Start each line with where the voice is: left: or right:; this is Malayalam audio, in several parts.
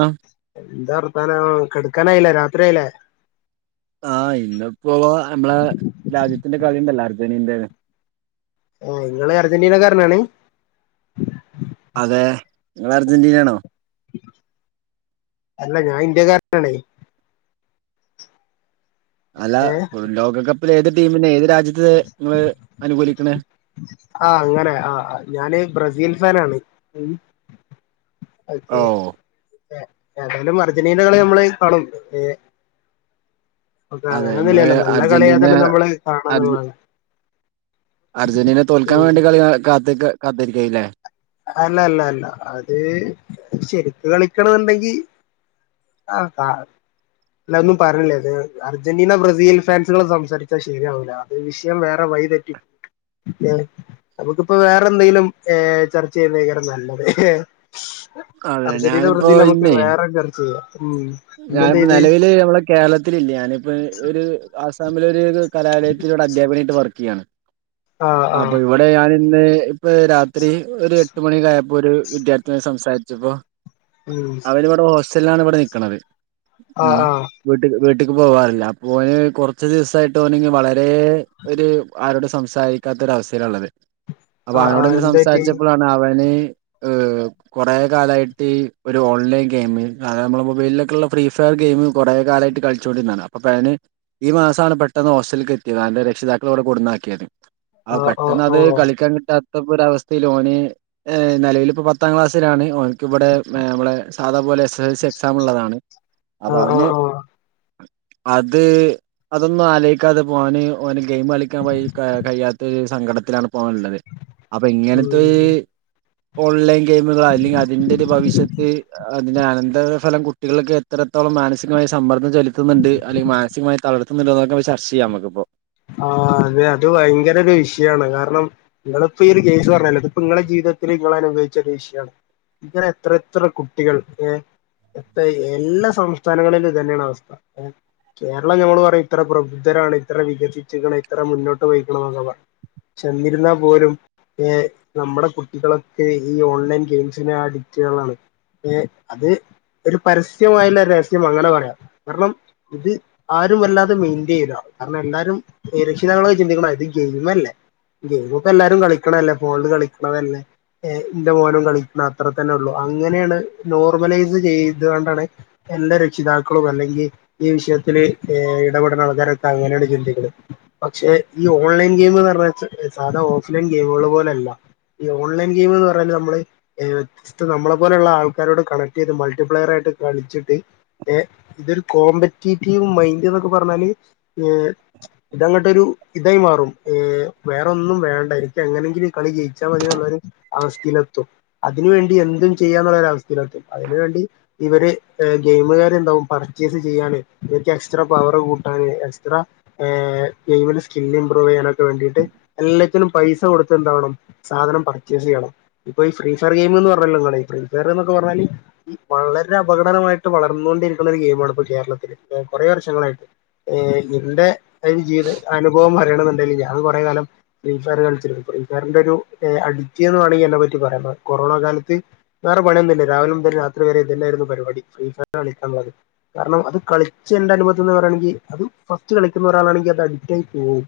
right: ആ
left: എന്താ വർത്താനം കെടക്കാനായില്ലേ രാത്രി ആയില്ലേ
right: ആഹ് ഇന്നപ്പോ നമ്മളെ രാജ്യത്തിന്റെ കളിണ്ടല്ലോ അർജന്റിന്റെ
left: ഓ നിങ്ങള് അർജന്റീന കാരനാണ്
right: അതെ നിങ്ങള് അർജന്റീനയാണോ?
left: അല്ല ഞാൻ ഇന്ത്യക്കാരനാണെ
right: അല്ല
left: ഏഹ്
right: ലോകകപ്പ് ങ്ങള് ഏതു ടീമിന് എതിരാ? രാജ്യത്തെ നിങ്ങള് അനുകൂലിക്കണ്
left: ആ അങ്ങനെ ആ ആ. ഞാന് ബ്രസീൽ ഫാൻ ആണ് മ് ഒക്കെ
right: ഓ
left: ഏതായാലും അർജന്റീന കളി നമ്മള് കാണും ഏ ഒക്കെ അങ്ങന
right: അതെ നിങ്ങള്
left: ഒന്നുംല്ലല്ലോ നല്ല
right: അർജന്റീന
left: കളിയൊക്കെണ്ട് നമ്മള് കാണന്നുള്ള്
right: അർജന്റീനെ തോൽക്കാൻ വേണ്ടി കളി കാ കാത്തിക്കാ കാത്തിരിക്കു ആയില്ലേ?
left: അല്ല അല്ല അല്ല അത് ശരിക്ക് കളിക്കണ എന്നുണ്ടെങ്കി ആ കാ അല്ല ഒന്നും പറഞ്ഞില്ലേ അത് അർജന്റീന ബ്രസീൽ ഫാൻസുകൾ സംസാരിച്ചാൽ ശരിയാവില്ല അത് വിഷയം വേറെ വഴതെറ്റി പോം നമുക്കിപ്പ വേറെ എന്തെങ്കിലും ഏ ചർച്ച ചെയുന്നങ്കര നല്ലത്
right: അതെ
left: അർജന്റീനന്നുള്ള
right: ഞാനിപ്പോ
left: രീതിയിൽ നമുക്ക്
right: ഇന്നേ
left: വേറെ ചർച്ച ചെയ്യാം ഉം
right: ഞാനിപ്പോ
left: ഇന്നെന്തേയ്ത്
right: നിലവില് നമ്മളെ കേരളത്തിലില്ല്യാ ഞാനിപ്പോ ഒരു ആസ് മ്മിലൊരു രു കലാലയത്തില് ഒരു അധ്യാപകനായിട്ട് വർക്ക് ചെയ്യാണ്
left: ആഹ് ആഹ്
right: അപ്പ ഇവിടെ ഞാൻ പിന്നെ എപ് ഇപ്പ രാത്രി ഒരു എട്ട് മണിയൊക്കെ ആയപ്പോ ഒരു വിദ്യാർത്ഥിനി സംസാരിച്ചപ്പോ
left: ഉം
right: അവരിവടെ ഹോസ് സെല്ലാണ് ഇവിടെ ഇക്കണത് ആ
left: ആഹ് ആഹ്
right: വീട്ടക് വീട്ട്ക്ക് പോവാറില്ല പോയെ കൊറച്ച് ദിവസായിട്ട് ഓനിങ് വളരെ ഒരു ആരോട് സംസാരിക്കാത്ത ഒരു അവസ്ഥയാള്ളത് അപ്പൊ
left: ആഹ് ആഹ്
right: അവനോട്ങ്ങനെ
left: എന്താറ്റി
right: സംസാരിച്ചപ്പോളാണ് അവന് മ് കുറെേ കാലായിട്ട് ഒരു ഓൺലൈൻ ഗെയിമിൽ അത് നമ്മുടെ മൊബൈലിലൊക്ക് ള്ള ഫ്രീ ഫയർ ഗെയിം കുറേ കാലായിട്ട് കളിചോണ്ടിരുന്നാണ് അപ്പോ അവന് ഈ മാസമാണ് പെട്ടെന്ന് ഹോസ്റ്റലിൽ എത്തിയത് അവന്റെ രക്ഷിതാക്കൾ അവിടെ കൊണ്ടന്നാക്കിയത് ആഹ്
left: ഓഹ്
right: പെട്ടെന്ന് അത്
left: ഓഹ്
right: കളിക്കാൻ കിട്ടാത് ത്തപ്പൊര അവസ്ഥയില് ഓന് ഏഹ് നെലവില് ഇപ്പം പത്താം ക്ലാസ്സിലാണ് ഓൻക്ക്‌ വിടെ ഏഹ് മ്മളെ സാധാ പോലെ സ് ൽസ് എക്സാമുള്ളതാണ് അപ്പൊ
left: ആഹ് ആഹ്
right: അവന്
left: ആഹ്
right: അത് അതൊന്നും ആലോയിക്കാതെ ഇപ്പോന് ഓന് ഗെയിം കളിക്കാൻ വഴി ക കഴിയാത്ത് സങ്കടത്തിലാണ് പോണ്ടത് അപ്പൊ ഇങ്ങനത്തെ
left: ഉം
right: ഒര് ഓൺലൈൻ ഗെയിമുകൾ അല്ലെങ്കിൽ അതിന്റെ ഒരു ഭവിഷ്യത്ത് അതിന് അനന്തര ഫലം കുട്ടികൾക്കെ എത്രത്തോളം മാനസികമായ സമ്മദ്ദം ചെലത്തുന്നുണ്ട് അല്ലങ്കിൽ മാനസികമായി തളർത്തുന്ന്ണ്ട് എന്നൊക്കെ ചർച്ച ചെയ്യാം നമുക്കിപ്പോ
left: ആഹ് അതെ അത് ഭയങ്കര ഒരു വിഷയണ് കാരണം നിങ്ങളിപ്പോ ഈ ഒരു കേസ് പറഞ്ഞാലോ ഇതിപ്പോ നിങ്ങളടെ ജീവിതത്തിൽ നിങ്ങൾ അനുഭവിച്ച ഒരു വിഷയമാണ് ഇങ്ങന എത്ര എത്ര കുട്ടികൾ ഏ എത്ര എല്ലാ സംസ്ഥാനങ്ങളിലും തന്നെയാണ് അവസ്ഥ ഏ കേരളം നഞമ്മൾ പറ ഇത്ര പ്രബുദ്ധരാണ് ഇത്ര വിക ഇത്ര മുന്നോട്ട് പോയിക്കണം എന്നൊക്കെ പറ ചെന്നിരുന്നാൽ പോലും നമ്മുടെ കുട്ടികളൊക്കെ ഈ ഓൺലൈൻ ഗെയിംസിെ അഡിക്റ്റുകളാണ് അത് ഒരു പരസ്യമായുള്ള രഹസ്യം അങ്ങനെ പറയാം കാരണം ഇത് ആരും വല്ലാതെ മെയിൻറ്റെയിൻ ചെയ്താണ് കാരണം എല്ലരും രക്ഷിതാക്കളൊക്കെ ചിന്തിക്കണം ഇത് ഗെയിം അല്ലേ ഗെയിമ ഇപ്പോ എല്ലാരും കളിക്കണല്ലേ ഫോണിൽ കളിക്കണതല്ലേ എന്റെ മോനും കളിക്കണം അത്ര തന്നെ ഉള്ളു അങ്ങനെയാണ് നോർമലൈസ് ചെയ്തുകൊണ്ടാണ് എല്ലാ രക്ഷിതാക്കളും അല്ലെങ്കിൽ ഈ വിഷയത്തില്ൽ ഇടപെട ആൾകാരൊക്കെ അങ്ങനെയാണ് ചിന്തിക്കുന്നത് പക്ഷെ ഈ ഓൺലൈൻ ഗെയിം എന്ന് പറഞ്ഞാ സാധാര ഓഫ്ലൈൻ ഗെയിമുകൾ പോലെയല്ല ഈ ഓൺലൈൻ ഗെയിം എന്ന് പറഞ്ഞാല് നമ്മള് ർ വ്യത്യസ്തം നമ്മളെ പോലുള്ള ആൾക്കാരോട് കണക്ട് ചെയ്ത് മൾട്ടിപ്ലെയർ ആയിട്ട് കളിച്ചിട്ട് ഏർ ഇതൊരു കോമ്പറ്റേറ്റീവ് മൈൻഡ് എന്നൊക്കെ പറഞ്ഞാല് ഏർ ഇതങ്ങോട്ട ഒരു ഇതായി മാറും വേറെൊന്നും വേണ്ട എനിക്ക് എങ്ങനെയെങ്കിലും കളി ജയിച്ചാൽ മതി എന്നുള്ള ഒരു അവസ്ഥയിലെത്തും അതിന വേണ്ടി എന്തും ചെയ്യാന്നുള്ള ഒരു അവസ്ഥയിലെത്തും അതിനന് വേണ്ടി ഇവര് ഗെയിമുകാർ എന്താവും പർച്ചേസ് ചെയ്യാന് ഇവർക്ക് എക്സ്ട്രാ പവർ കൂട്ടാന് എക്സ്ട്രാ ഗെയിന്റെ സ്കില്ല് ഇമ്പ്രൂവ് ചെയ്യാനൊക്കെ വേണ്ടിട്ട് എല്ലാത്തിനും പൈസ കൊടുത്ത് എന്താവണം സാധനം പർച്ചേസ് ചെയ്യണം ഇപ്പൊ ഈ ഫ്രീ ഫയർ ഗെയിം എന്ന് പറഞ്ഞല്ലോങ്ങ ഫ്രീ ഫയർ എന്നൊക്കെ പറഞ്ഞാല് വളരെ അപകടമായിട്ട് വളർന്നോണ്ടിരിക്കുന്ന ഒരു ഗെയിമാണ് ഇപ്പോ കേരളത്തില്ൽ കുറെ വർഷങ്ങളായിട്ട് എന്റെ അതിന്റെ ജീവിത അനുഭവം പറയണുണ്ടെങ്ക ഞാൻ കുറെ കാലം ഫ്രീ ഫയർ കളിച്ചിരുന്നു ഫ്രീ ഫയറിന്റെ ഒരു അഡിറ്റ്ന്ന് വണെങ്കിൽ എന്നെ പറ്റി പറയുന്നത് കൊറോണ കാലത്ത് വേറെ പണിയൊന്നുമില്ല രാവിലെ മുതലും രാത്രി വരെ ഇതല്ലായിരുന്നു പരിപാടി ഫ്രീ ഫയർ കളിക്കുള്ളത് കാരണം അത് കളിച്ചച്ച് എന്റെ അനുഭവംന്ന് പറയയാണെങ്കിൽ അത് ഫസ്റ്റ് ക സത്യം ഒരാളാണെങ്കിൽ അത് അഡിക്റ്റ ആയി പോകും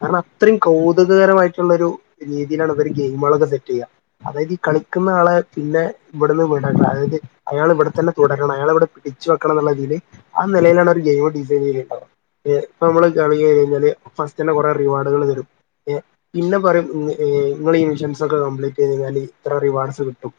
left: കാരണം അത്രയും കൗതുകകരമായിട്ടുള്ളൊ ഒരു രീതിയിലാണ് ഇ ഗെയിമുകളൊക്കെ സെറ്റ് ചെയ്യുക അതായത് ഈ കളിക്കുന്ന ആളെ പിന്നെ ഇവിടുന്ന് വിട അതായത് അയാൾ ഇവിടെ തന്നെ തുടരണം അയാള ഇവിടെ പിടിച്ചു വെക്കണം എന്നുള്ള രീതിയില് ആ നിലയിലാണ് ഒരു ഗെയിമ ഡിസൈൻ ചെയ്തേണ്ടത് ഇപ്പൾ നമ്മൾ കളി കഴിഞ്ഞാല് ഫസ്റ്റ് തന്നെ കുറെേ റിവാർഡുകൾരും പിന്നെയും നിങ്ങൾഈ ഇൻഷുറൻസ് ഒക്കെ കംപ്ലീറ്റ് ചെയ്ത് കഴിഞ്ഞാൽ ഇത്ര റിവാർഡ്സ് കിട്ടും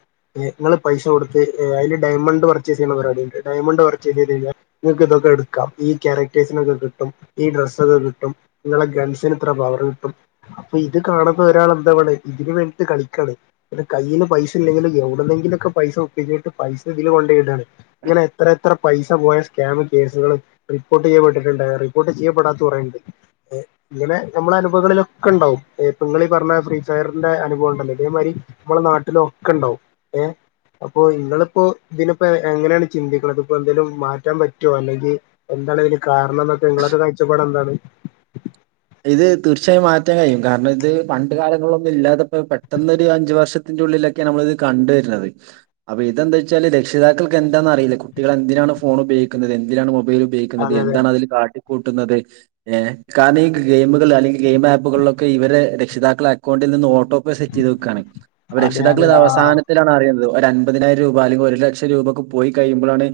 left: നിങ്ങൾ പൈസ കൊടുത്ത് അതില് ഡയമണ്ട് പർച്ചേസ് ചെയ്യുന്ന പരിപാടിിയുണ്ട് ഡയമണ്ട് പർച്ചേസ് ചെയ്ത് കഴിഞ്ഞാൽ നിങ്ങൾക്ക് ഇതൊക്കെ എടുക്കാം ഈ കരക്ടേഴ്സിനൊക്കെ കിട്ടും കി ഈ ഡ്രസ്സൊക്കെ കിട്ടും നിങ്ങളെ ഗൺസിന്ത്ര പവറ് കിട്ടും അപ്പൊ ഇത് കാണുന്ന ഒരാൾ എന്താണ് വ ഇതിന് വേണ്ടിട്ട് കളിക്കാണ് കയ്യിൽ പൈസ ഇല്ലെങ്കിൽ എവിടെന്നെങ്കിലൊക്കെ പൈസ ഉപ്പയോഗിക്കിട്ട് പൈസ ഇതിൽ കൊണ്ടയിടയാണ് ഇങ്ങനെ എത്ര എത്ര പൈസ പോയ സ്കാം കേസുകൾ റിപ്പോർട്ട് ചെയ്യപ്പെട്ടിട്ടുണ്ടായി റിപ്പോട്ട് ചെയ്യപ്പെടാത്തയണ്ട് ഇങ്ങനെ നമ്മളുടെ അനുഭവങ്ങളിലൊക്കെ ഉണ്ടാവും ഇങ്ങഈ പറഞ്ഞ ഫ്രീ ഫയറിന്റെ അനുഭവം ഉണ്ടല്ലോ ഇതേമാതിരി നമ്മളെ നാട്ടില ഒക്കെ ഉണ്ടാവുംഏ അപ്പോൊ ഇങ്ങളിപ്പോ ഇതിപ്പോ എങ്ങനെയാണ് ചിന്തതികൾ അതിപ്പോ എന്തെലും മാറ്റാൻ പറ്റോ അല്ലെങ്കിൽ എന്താണ് ഇതിന് കാരണം ങ്ങളൊക്കെ കാഴ്ചപ്പാട് എന്താണ്
right: ഇത് തീർച്ചയായും മാറ്റാൻ കഴിയും കാരണം ഇത് പണ്ട് കാലങ്ങളൊന്നും ഇല്ലാത്തപ്പോ പെട്ടൊ ഒരു അഞ്ചു വർഷത്തിന്റെ ഉള്ളിലൊക്കൊണ് നമ്മൾ ഇത് കണ്ട വരുന്നത് അപ്പൊ ഇതെന്താ വെച്ചാല് രക്ഷിതാക്കൾക്ക് എന്താന്ന അറിയില്ല കുട്ടികൾ എന്തിനാണ് ഫോൺ ഉപയോഗിക്കുന്നത് എന്തിനാണ് ൽ ഉപയോഗിക്കുന്നത്
left: അതെ അതെ
right: എന്താണ് അതിൽ കാ കൂട്ടുന്നത് ഏ കാനീ- ഗെയിമുകൾ അല്ലെങ്കിൽ ഗെയിം ആപ്പുകളിലൊക്കെ ഇവരെ രക്ഷിതാക്കൾ അക്കൗണ്ടിൽ നിന്ന് ഓ ടോപ്പ് സെറ്റ് ചെയ്ത് വെക്കാണ് അപ്പൊ
left: അതെ
right: രക്ഷിതാക്കൾ
left: അതെ
right: ഇത്
left: ആ
right: അവസാനത്തിലാണ് അറിയുന്നത്- ഒര അൻമ്പപതിനായിരം രൂപ അല്ലെങ്കിൽ ഒരു ലക്ഷം രൂപ ഒക്കെ പോയി കഴിയുമ്പോഴാണ്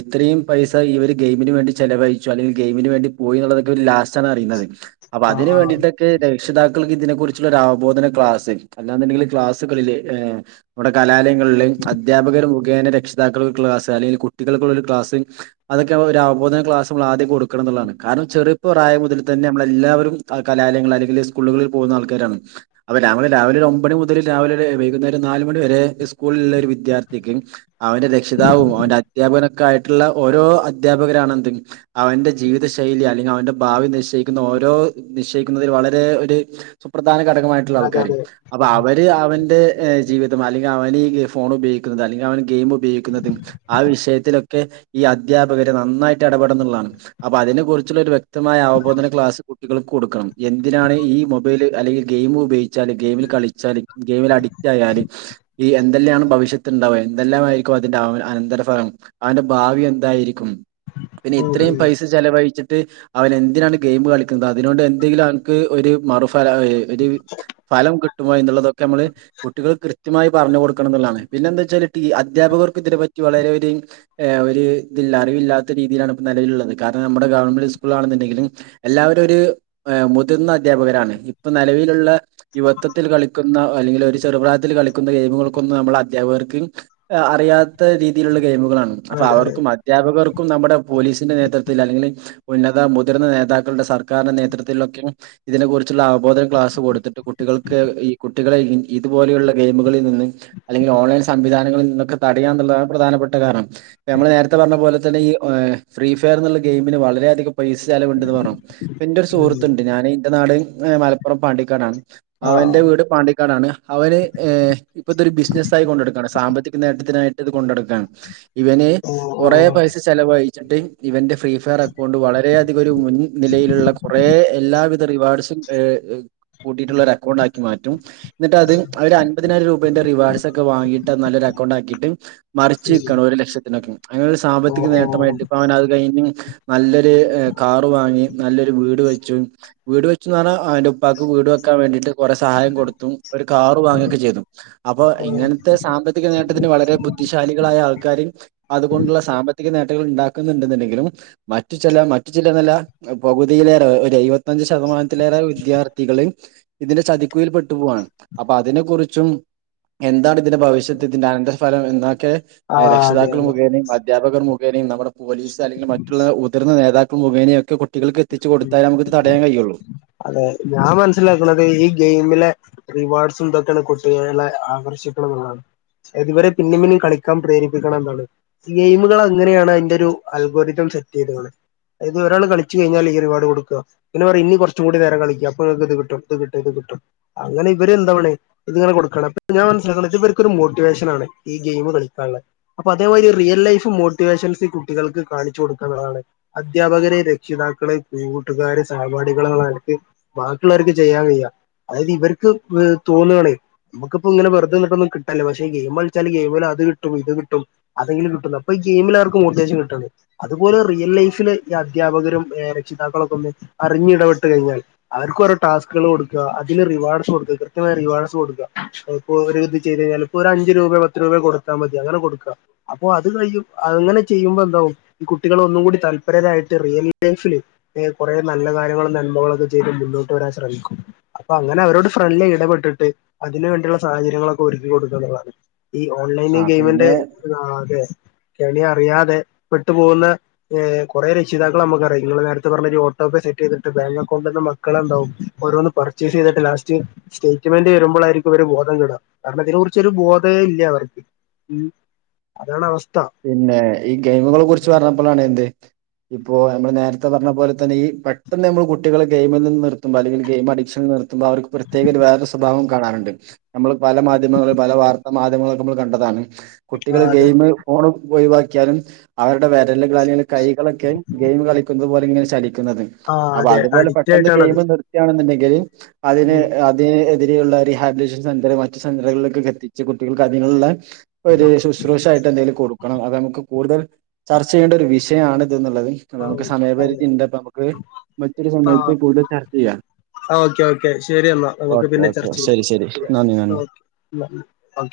right: ഇത്രയും പൈസ ഈ ഒരു ഗെയിമിന് വേണ്ടി ചെലവഴിച്ചു അല്ലെങ്കിൽ ഗെയിമിന് വേണ്ടി പോയി എന്നുള്ളതൊക്കെയിവരു ലാസ്റ്റ് ആണ് അറിയുന്നത്- അപ്പൊ
left: ആ
right: അതിന്
left: ആ
right: വേണ്ടിട്ടൊക്കെ- രക്ഷിതാക്കൾക്ക് ഇതിനെ കുറിച്ചുള്ള ഒരു അവബോധന ക്ലാസ്സ് അല്ലാെന്നുണ്ടെങ്കിൽ ക്ലാസ്സുകളിൽ നമ്മുടെ കലാലയങ്ങളില് അധ്യാപകർ മുഖേന രക്ഷിതാക്കൾക്ക് ക്ലാസ് അല്ലെങ്കിൽ കുട്ടികൾക്കുള്ള ക്ലാസ് അതൊക്കെ ഒരു അവബോധന ക്ലാസ് നമ്മ ആദ്യം കൊടുക്കണം എന്നുള്ളതാണ് കാരണം ചെറുപ്പ പ്രായം മുതൽ തന്നെ- മ്മ ള്എല്ലാവരും കലാലയങ്ങളൾ അല്ലെങ്കിൽ സ്കൂളുകളിൽ പോകുന്ന ആൾക്കാരാണ് അപ്പൊ രാവിലെ രാവിലെ ഒരു ഒമ്പണി മുതൽ രാവിലെ വൈകുന്നേരം നാലുമണി വരെ ഇസ്കൂളിലള്ള ഒരു വിദ്യാർത്ഥിക്ക്- അവന്റെ രക്ഷിതാവും അവന്റെ അധ്യാപന- ആയിട്ടുള്ള ഓരോ അധ്യാപകരാണ് എന്തെങ്കിൽ അവന്റെ ജീവിത ശൈലി അല്ലെങ്കിൽ അവന്റെ ഭാവി നിശ്ചയി ക്കുനഓരോ നിശ്ചയിക്കുന്നതിൽ വളരെ ഒരു സുപ്ര ധാന ഘടകമായിട്ടുള്ള
left: അതെ
right: ആൾക്കാരും
left: അതെ
right: അപ്പൊ അവര് അവ- ജീവിതം അല്ലെങ്കിൽ അവന് ഫോൺ ഉപയോഗിക്കുന്നത് അല്ലെങ്കിൽ അവൻ ഗെയിം ഉപയോഗിക്കുന്നതും ആ വിഷയത്തിലൊക്കെ ഈ അധ്യാപകര് നന്നായിട്ട് ഇടപെടുന്നുള്ളതാണ് അപ്പൊ അതിനെ കുുറിച്ചുള്ള ഒര് വ്യക് മായ അവബോധന കുട്ടികൾക്ക് കൊടുക്കണം എന്തിനാണ് ഈ മൊബൈൽ അല്ലെങ്കിൽ ഗെയിമ ഉപയോഗിച്ചാല് ഗെയിമിൽ കളിച്ചാല് ഗെയിമിൽ അഡിക്റ്റ് ആയാാല് ഈ എന്തെല്ലാാണ് ഭവിഷ്യത്ത്ുണ്ടാവുക എന്തെല്ലാ ആയിരിക്കും അതിന്റെ അവ അനന്തര ഫലം അവന്റെ ഭാവി എന്തായിരിക്കും പിന്നെ
left: ഉം
right: ഇത്രയും
left: ഉം
right: പൈസ ചെലവഴിച്ചിട്ട് ് അവന എന്തിനാണ് ഗെയിം കളിക്കുന്നത് അതിനൊണ്ട് എന്തെങ്കിലും എക്ക് മറു പരവെ ഇവര് ഫലം കിട്ട് ട്ടുമോ എന്നുള്ളതോ നമ്മള് കുട്ടികൾക്ക് കൃത്യമായി പറഞ്ഞു കൊടുക്കണം എന്നുള്ളതാണ്. പിന്നെ എന്താ വെച്ചാല് ടീ അധ്യാപകർക്ക് ഇതിനനെപ്പറ്റി വളരെ ഒര് ഒരു ഇതില്ല. അറിവില്ലാത്ത രീതിയിലാണ് ഇപ്പ നിലവിലുള്ളത്. കാരണം നമ്മുടെ ഗവൺമെന്റ് സ്കൂളിലാണെന്നുണ്ടെങ്കിലും എല്ലാവരും ഒരു മുതിർന്ന അധ്യാപകരാണ്. ഇപ്പൊ നിലവിലുള്ള യുവത്വത്തിൽ കളിക്കുന്ന അല്ലെങ്കിൽ ഒരു ചെറുപ്രായത്തിൽ കളിക്കുന്ന ഗെയിമുകൾക്കൊന്നും നമ്മൾ അധ്യാപകർക്ക് അറിയാത്ത രീതിയിലുള്ള ഗെയിമുകളാണ് അപ്പൊ
left: അതെ അതെ
right: അവർക്കും അധ്യാപകർ ക്കും നമ്മുടെ പോലീസിന്റെ നേതൃത്വത്തില് അല്ലെങ്കില് ഉന്നത മുതിർന്ന നേതാ ക്കളുടെ സർക്കാരിന്റെ നേതൃത്വത്തിലൊക്കെയും ഇതിനെ കുറി ച്ചുള്ള അവബോധന ക്ലാസ് കൊടുത്തിട്ട് കുട്ടികൾക്ക് ഈ കു ട്ടികളെ ഇ ഇതുപോലെയുള്ള ഗെയിമുകളിൽ നിന്ന് അല്ലെങ്കിൽ ഓൺലൈൻ സംവിധാനങ്ങളിൽ നിന്നൊക്കെ തടയാ എന്നുള്ളതാണ് പ്രധാനപ്പെട്ട കാരണം. നമ്മൾ നേരത്തെ പറഞ്ഞപോലെ തന്നെ ഈ ഫ്രീ ഫയർ എന്നുള്ള ഗെയിമിന് വളരെയധികം പൈസ ചെലവ് ഉണ്ടെന്ന് പറഞ്ഞൂ. പ്പെന്റെ ഒരു
left: ഉം
right: സുഹൃത്തുണ്ട് ഞാനി എന്റെ നാട് മലപ്പുറം പാണ്ടിക്കാടാണ്
left: ആ
right: അവന്റെ വീട് പാണ്ടി ടാണ്. അവന് ഇപ്പഴത്തൊരു ബിസിനസ്സായി കൊണ്ട് നടക്കാണ്. സാമ്പത്തിക നേട്ടത്തിനായിട്ടത് കൊണ്ട് നടക്ക ക്കാണ്. ഇവന്
left: ഓ ഓ
right: കൊറേ
left: ഉം
right: പൈസ ചെലവായി ച്ചട്ട് ഇവൻ്റെ ഫ്രീ ഫയർ അക്കൗണ്ട് വളരെയധികം ഒരു മുൻ നിലയിലുള്ള കൊറേ എല്ലാവിധ റിവാർഡ്സും കൂട്ടിയിട്ടുള്ള ഒരു അക്കൗണ്ട് ആക്കി മാറ്റും. എന്നിട്ട് അത് അവര് അൻപതിനായിരം രൂപേന്റെ റിവാർഡ്സ് ഒക്കെ വാങ്ങിട്ട് അത് നല്ലൊരു അക്കൗണ്ട് ആക്കിയിട്ട് മറിച്ച് വിക്കാണ്. ഒരു ലക്ഷത്തിനൊക്കെ. അങ്ങനെ ഒരു
left: ഓ
right: സാമ്പത്തിക
left: ഓ
right: നേട്ടമായിട്ട് ഇപ്പ അവന് അത് കഴി ഞ്ഞ് നല്ലൊരു കാർ വാങ്ങി നല്ലൊരു വീട് വെച്ചു. വീട് വെച്ചൂന്നു പറഞ്ഞാ അവൻ്റെ ഉപ്പാക്ക് വീട് വെക്കാൻ വേണ്ടീട്ട് കുറെ സഹായം കൊടുത്തും ഒരു കാറ് വാങ്ങൊക്കെ ചെയ്തു. അപ്പോ
left: ഓ
right: ഇങ്ങനത്തെ സാമ്പത്തിക നേട്ടത്തിന് വളരെ ബുദ്ധിശാലികളായ ആൾക്കാരും അതുകൊണ്ടുള്ള സാമ്പത്തിക നേ ട്ടങ്ങള് ഇണ്ടാക്കുന്നുണ്ടെങ്കിലും മറ്റു ചെല മറ്റു ജില്ലെന്നല്ല പകുതിയിലേറെ ഒരു എഴുപ പത്തഞ്ച് ശതമാനത്തിലേറെ വിദ്യാർത്ഥികളിളേം ഇതിന്റെ ചതിക്കുഴീൽ പെട്ടു പോവാണ്. അപ്പൊ അതിനെ കുറിച്ചും എന്താണ് ഇതിന്റെ ഭവിഷത്ത് ഇതിന്റെ അനന്തര ഫലം എന്നാൽ ക്കെ
left: ആ അതെ
right: രക്ഷിതാക്കൾ
left: അതെ
right: മുഖേനെയും അധ്യാപകർ മു ഖേനേംനമ്മുടെ പോലീസ് അല്ലെങ്കിൽ മറ്റുള്ള മുതിർന്ന നേതാക്ക മുഖേനയൊക്കെ കു കുട്ടികൾക്ക് എത്തിച്ച് കൊടുത്താൽ നമുക്ക് ഇത് തടയാൻ കഴിയുള്ളൂ.
left: അത് ഞാൻ മനസ്സിലാക്കണത് ഈ ഗെയിമിലെ റിവാർഡ്സും ഇതൊക്കെയാണ് കുട്ടികളിലെ ആകർഷിക്കണം എന്നാണ്. അത് ഇവരെ പിന്നേം പിന്നേം കളിക്കാൻ പ്രേരിപ്പിക്കണ എന്താണ് ഗെയിമുകൾ അങ്ങനെയാണ് അതിന്റെ ഒരു അൽഗൊരിതം സെറ്റ് ചെയ്തേക്കണെ. അത് ഒരാൾ കളിച്ചു കഴിഞ്ഞാൽ ഈ റിവാർഡ് കൊടുക്കുക ഇങ്ങനെ പറയും ഇനി കുറ ച്ചൂടി നേരം കളിക്ക അപ്പത് നിങ്ങക്ക് കിട്ടും ഇത് കിട്ടും ഇത് കിട്ടും അങ്ങനെ ഇവര് എന്താണ് ഇങ്ങനെ കൊടുക്കാണ് ഞാൻമനസിലക്ക്ണ ഇവർക്കൊരു മോട്ടിവേഷനാണ് ഈ ഗെയിം കളിക്കാനുള്ള അപ്പൊ അതേ റിയൽ ലൈഫ് മോട്ടിവേഷൻസ് ഈ കുട്ടികൾക്ക് കാണിച്ചു കൊടുക്കാന്നുള്ളതാണ് അധ്യാപകരെ രക്ഷിതാക്കള് കൂട്ടുകാര് സഹപാടി കൾ എന്നനിലക്ക് ബാക്കിയുള്ളള്ളവർക്ക് ചെയ്യാൻ കയ്യാ അതായത് ഇവർക്ക് തോന്നാണ് നമുക്കിപ്പോ ഇങ്ങനെ വെറുതെ നിട്ടൊന്നും കിട്ടാല്ല പക്ഷെ ഗെയി കളിച്ചാൽ ഗെയിമിൽ അത് കിട്ടും ഇത് കിട്ടും അതെങ്കിലും കിട്ടും അപ്പൊ ഈ ഗെയിമിൽ അവർക്ക് മൊട്ടിവേഷൻ കിട്ടാണ് അതുപോലെ റിയൽ ലൈഫില് ഈ അധ്യാപകരും രക്ഷിതാക്കളൊക്കെ ഒന്ന് അറിഞ് ഇടപ്പെട്ട് ട്ട് കഴിഞ്ഞാൽ അവർക്ക് ഓരോ ടാസ്ക്ക്‌കൾ കൊടുക്കാ അതിന് റിവാർസ് കൊടുക്ക കൃത്യമായ റിവാർസ് കൊടുക്ക ഇപ്പൊ ഓര് ഇത് ചെയ്ത് കഴിഞ്ഞാല് ഇപ്പൊ ഒരു അഞ്ച് രൂപയോ പത്ത് രൂപയോ കൊടുത്താ മതി അങ്ങനെ കൊടുക്ക അപ്പൊ അത് കയി അങ്ങനെ ചെയ്യുമ്പോ എന്താവും കുട്ടികള് ഒന്നും കൂടി തല്പരരായിട്ട് റിയൽ ലൈഫില് കുറെേ നല്ല കാര്യങ്ങള് നല്ല അപ്പോ അത് ചെയ്ത് മുന്നോട്ട് വരാൻ ശ്രമിക്കും അപ്പൊ അങ്ങനെ അവരോട് ഫ്രണ്ട്ലി ഇടപെട്ടിട്ട് അതിനു വേണ്ടിയുള്ള സാഹചര്യങ്ങളൊക്കെ ഒരുക്കി കൊടുക്കുകന്നുള്ളതാണ്. ഈ ഓൺലൈന്
right: ആ
left: ഗെയിമിന്റെ
right: പിന്നെ
left: ആ അതെ കെണി അറിയാതെ പെട്ടു പോകുന്ന ഹേ കുറെ രക്ഷിതാക്കൾ നമുക്കറിയാം നിങ്ങള് നേരത്തെ പറഞ്ഞരു ഓട്ടോ പേ സെറ്റ് ചെയ്തിട്ട് ബാങ്ക് കൊണ്ടന്ന് മക്കളെന്താവും ഓരോന്ന് പർച്ചേസ് ചെയ്തിട്ട് ലാസ്റ്റ് സ്റ്റേറ്റ്മെന്റ് വരുമ്പോഴായിരിക്കും ഇവര് ബോധം കെടാ കാരണം ഇതിനെ കുറിച്ചൊരു ബോധേ ഇല്ല അവർക്ക് ഉം അതാണ് അവസ്
right: പിന്നെ ഈ ഗെയിമുകളെ കുറിച്ച് പറഞ്ഞപ്പളാണ് എന്ത് ഇപ്പോ നമ്മൾ നേരത്തെ പറഞ്ഞ പോലെ തന്നെ ഈ പെട്ടെന്ന് നമ്മൾ കുട്ടികളെ ഗെയിമിൽ നിന്ന് നിർത്തുമ്പോ അല്ലെങ്കിൽ ഗെയിം അഡിക്ഷൻ നിർ അവർക്ക് പ്രത്യേക വേറെരു സ്വഭാവം കാണാറുണ്ട് നമ്മൾ പല മാധ്യമങ്ങളും പല വാർത്താ മാധ്യമങ്ങൾും നമ്മൾ കണ്ടതാണ് കുട്ടികൾ
left: ആഹ് അതെ
right: ഗെയിമ് ഒഴിവാക്കിയാലും അവരുടെ വരല് കാലി കൈകളൊക്കെ ഗെയിം കളിക്കുന്ന പോലെ എന്ന് വച്ചാൽ എക്ക്ന്നത്
left: ആഹ്
right: അപ്പൊ
left: അതെ
right: അതുപോലെ
left: അഡിക്റ്റ്
right: പെട്ടെന്ന് ഗെയിം
left: ആയിട്ടാണത്
right: നിർത്തിയാണന്നുണ്ടകി [unintelligible] അതിന്
left: ഉം
right: അത് മാതിരിയുള്ള റിഹാബിലേഷൻ സെന്റർ മറ്റ് സെറുകളിലക്കെ എത്തിച്ച് കുട്ടികൾക്ക് അതിനുള്ള ഒരു ശുശ്രൂഷ ആയിട്ട് എന്തേലും കൊടുക്കണം അത് നമുക്ക് കൂടുതൽ ചർച്ച ചെയ്യേണ്ട ഒരു വിഷയാണ് റ്റുംന്നുള്ളത് അപ്പം നമക്ക്
left: ആഹ് അതെ
right: സമയപരിധിണ്ട് അപ്പ നമക്ക് മറ്റൊരു സമയത്ത്
left: ആഹ്
right: കൂടുതൽ ചർച്ച ചെയ്യാ
left: ഓക്കെ ഓക്കെ ശരി എന്നാ നമുക്ക്
right: ഓക്കെ
left: പിന്നെ
right: ഓക്കെ
left: ചർച്ച ചെയ്യാം
right: ശരി ശരി
left: ഓക്കെ
right: നന്ദി നന്ദി.
left: Okay okay.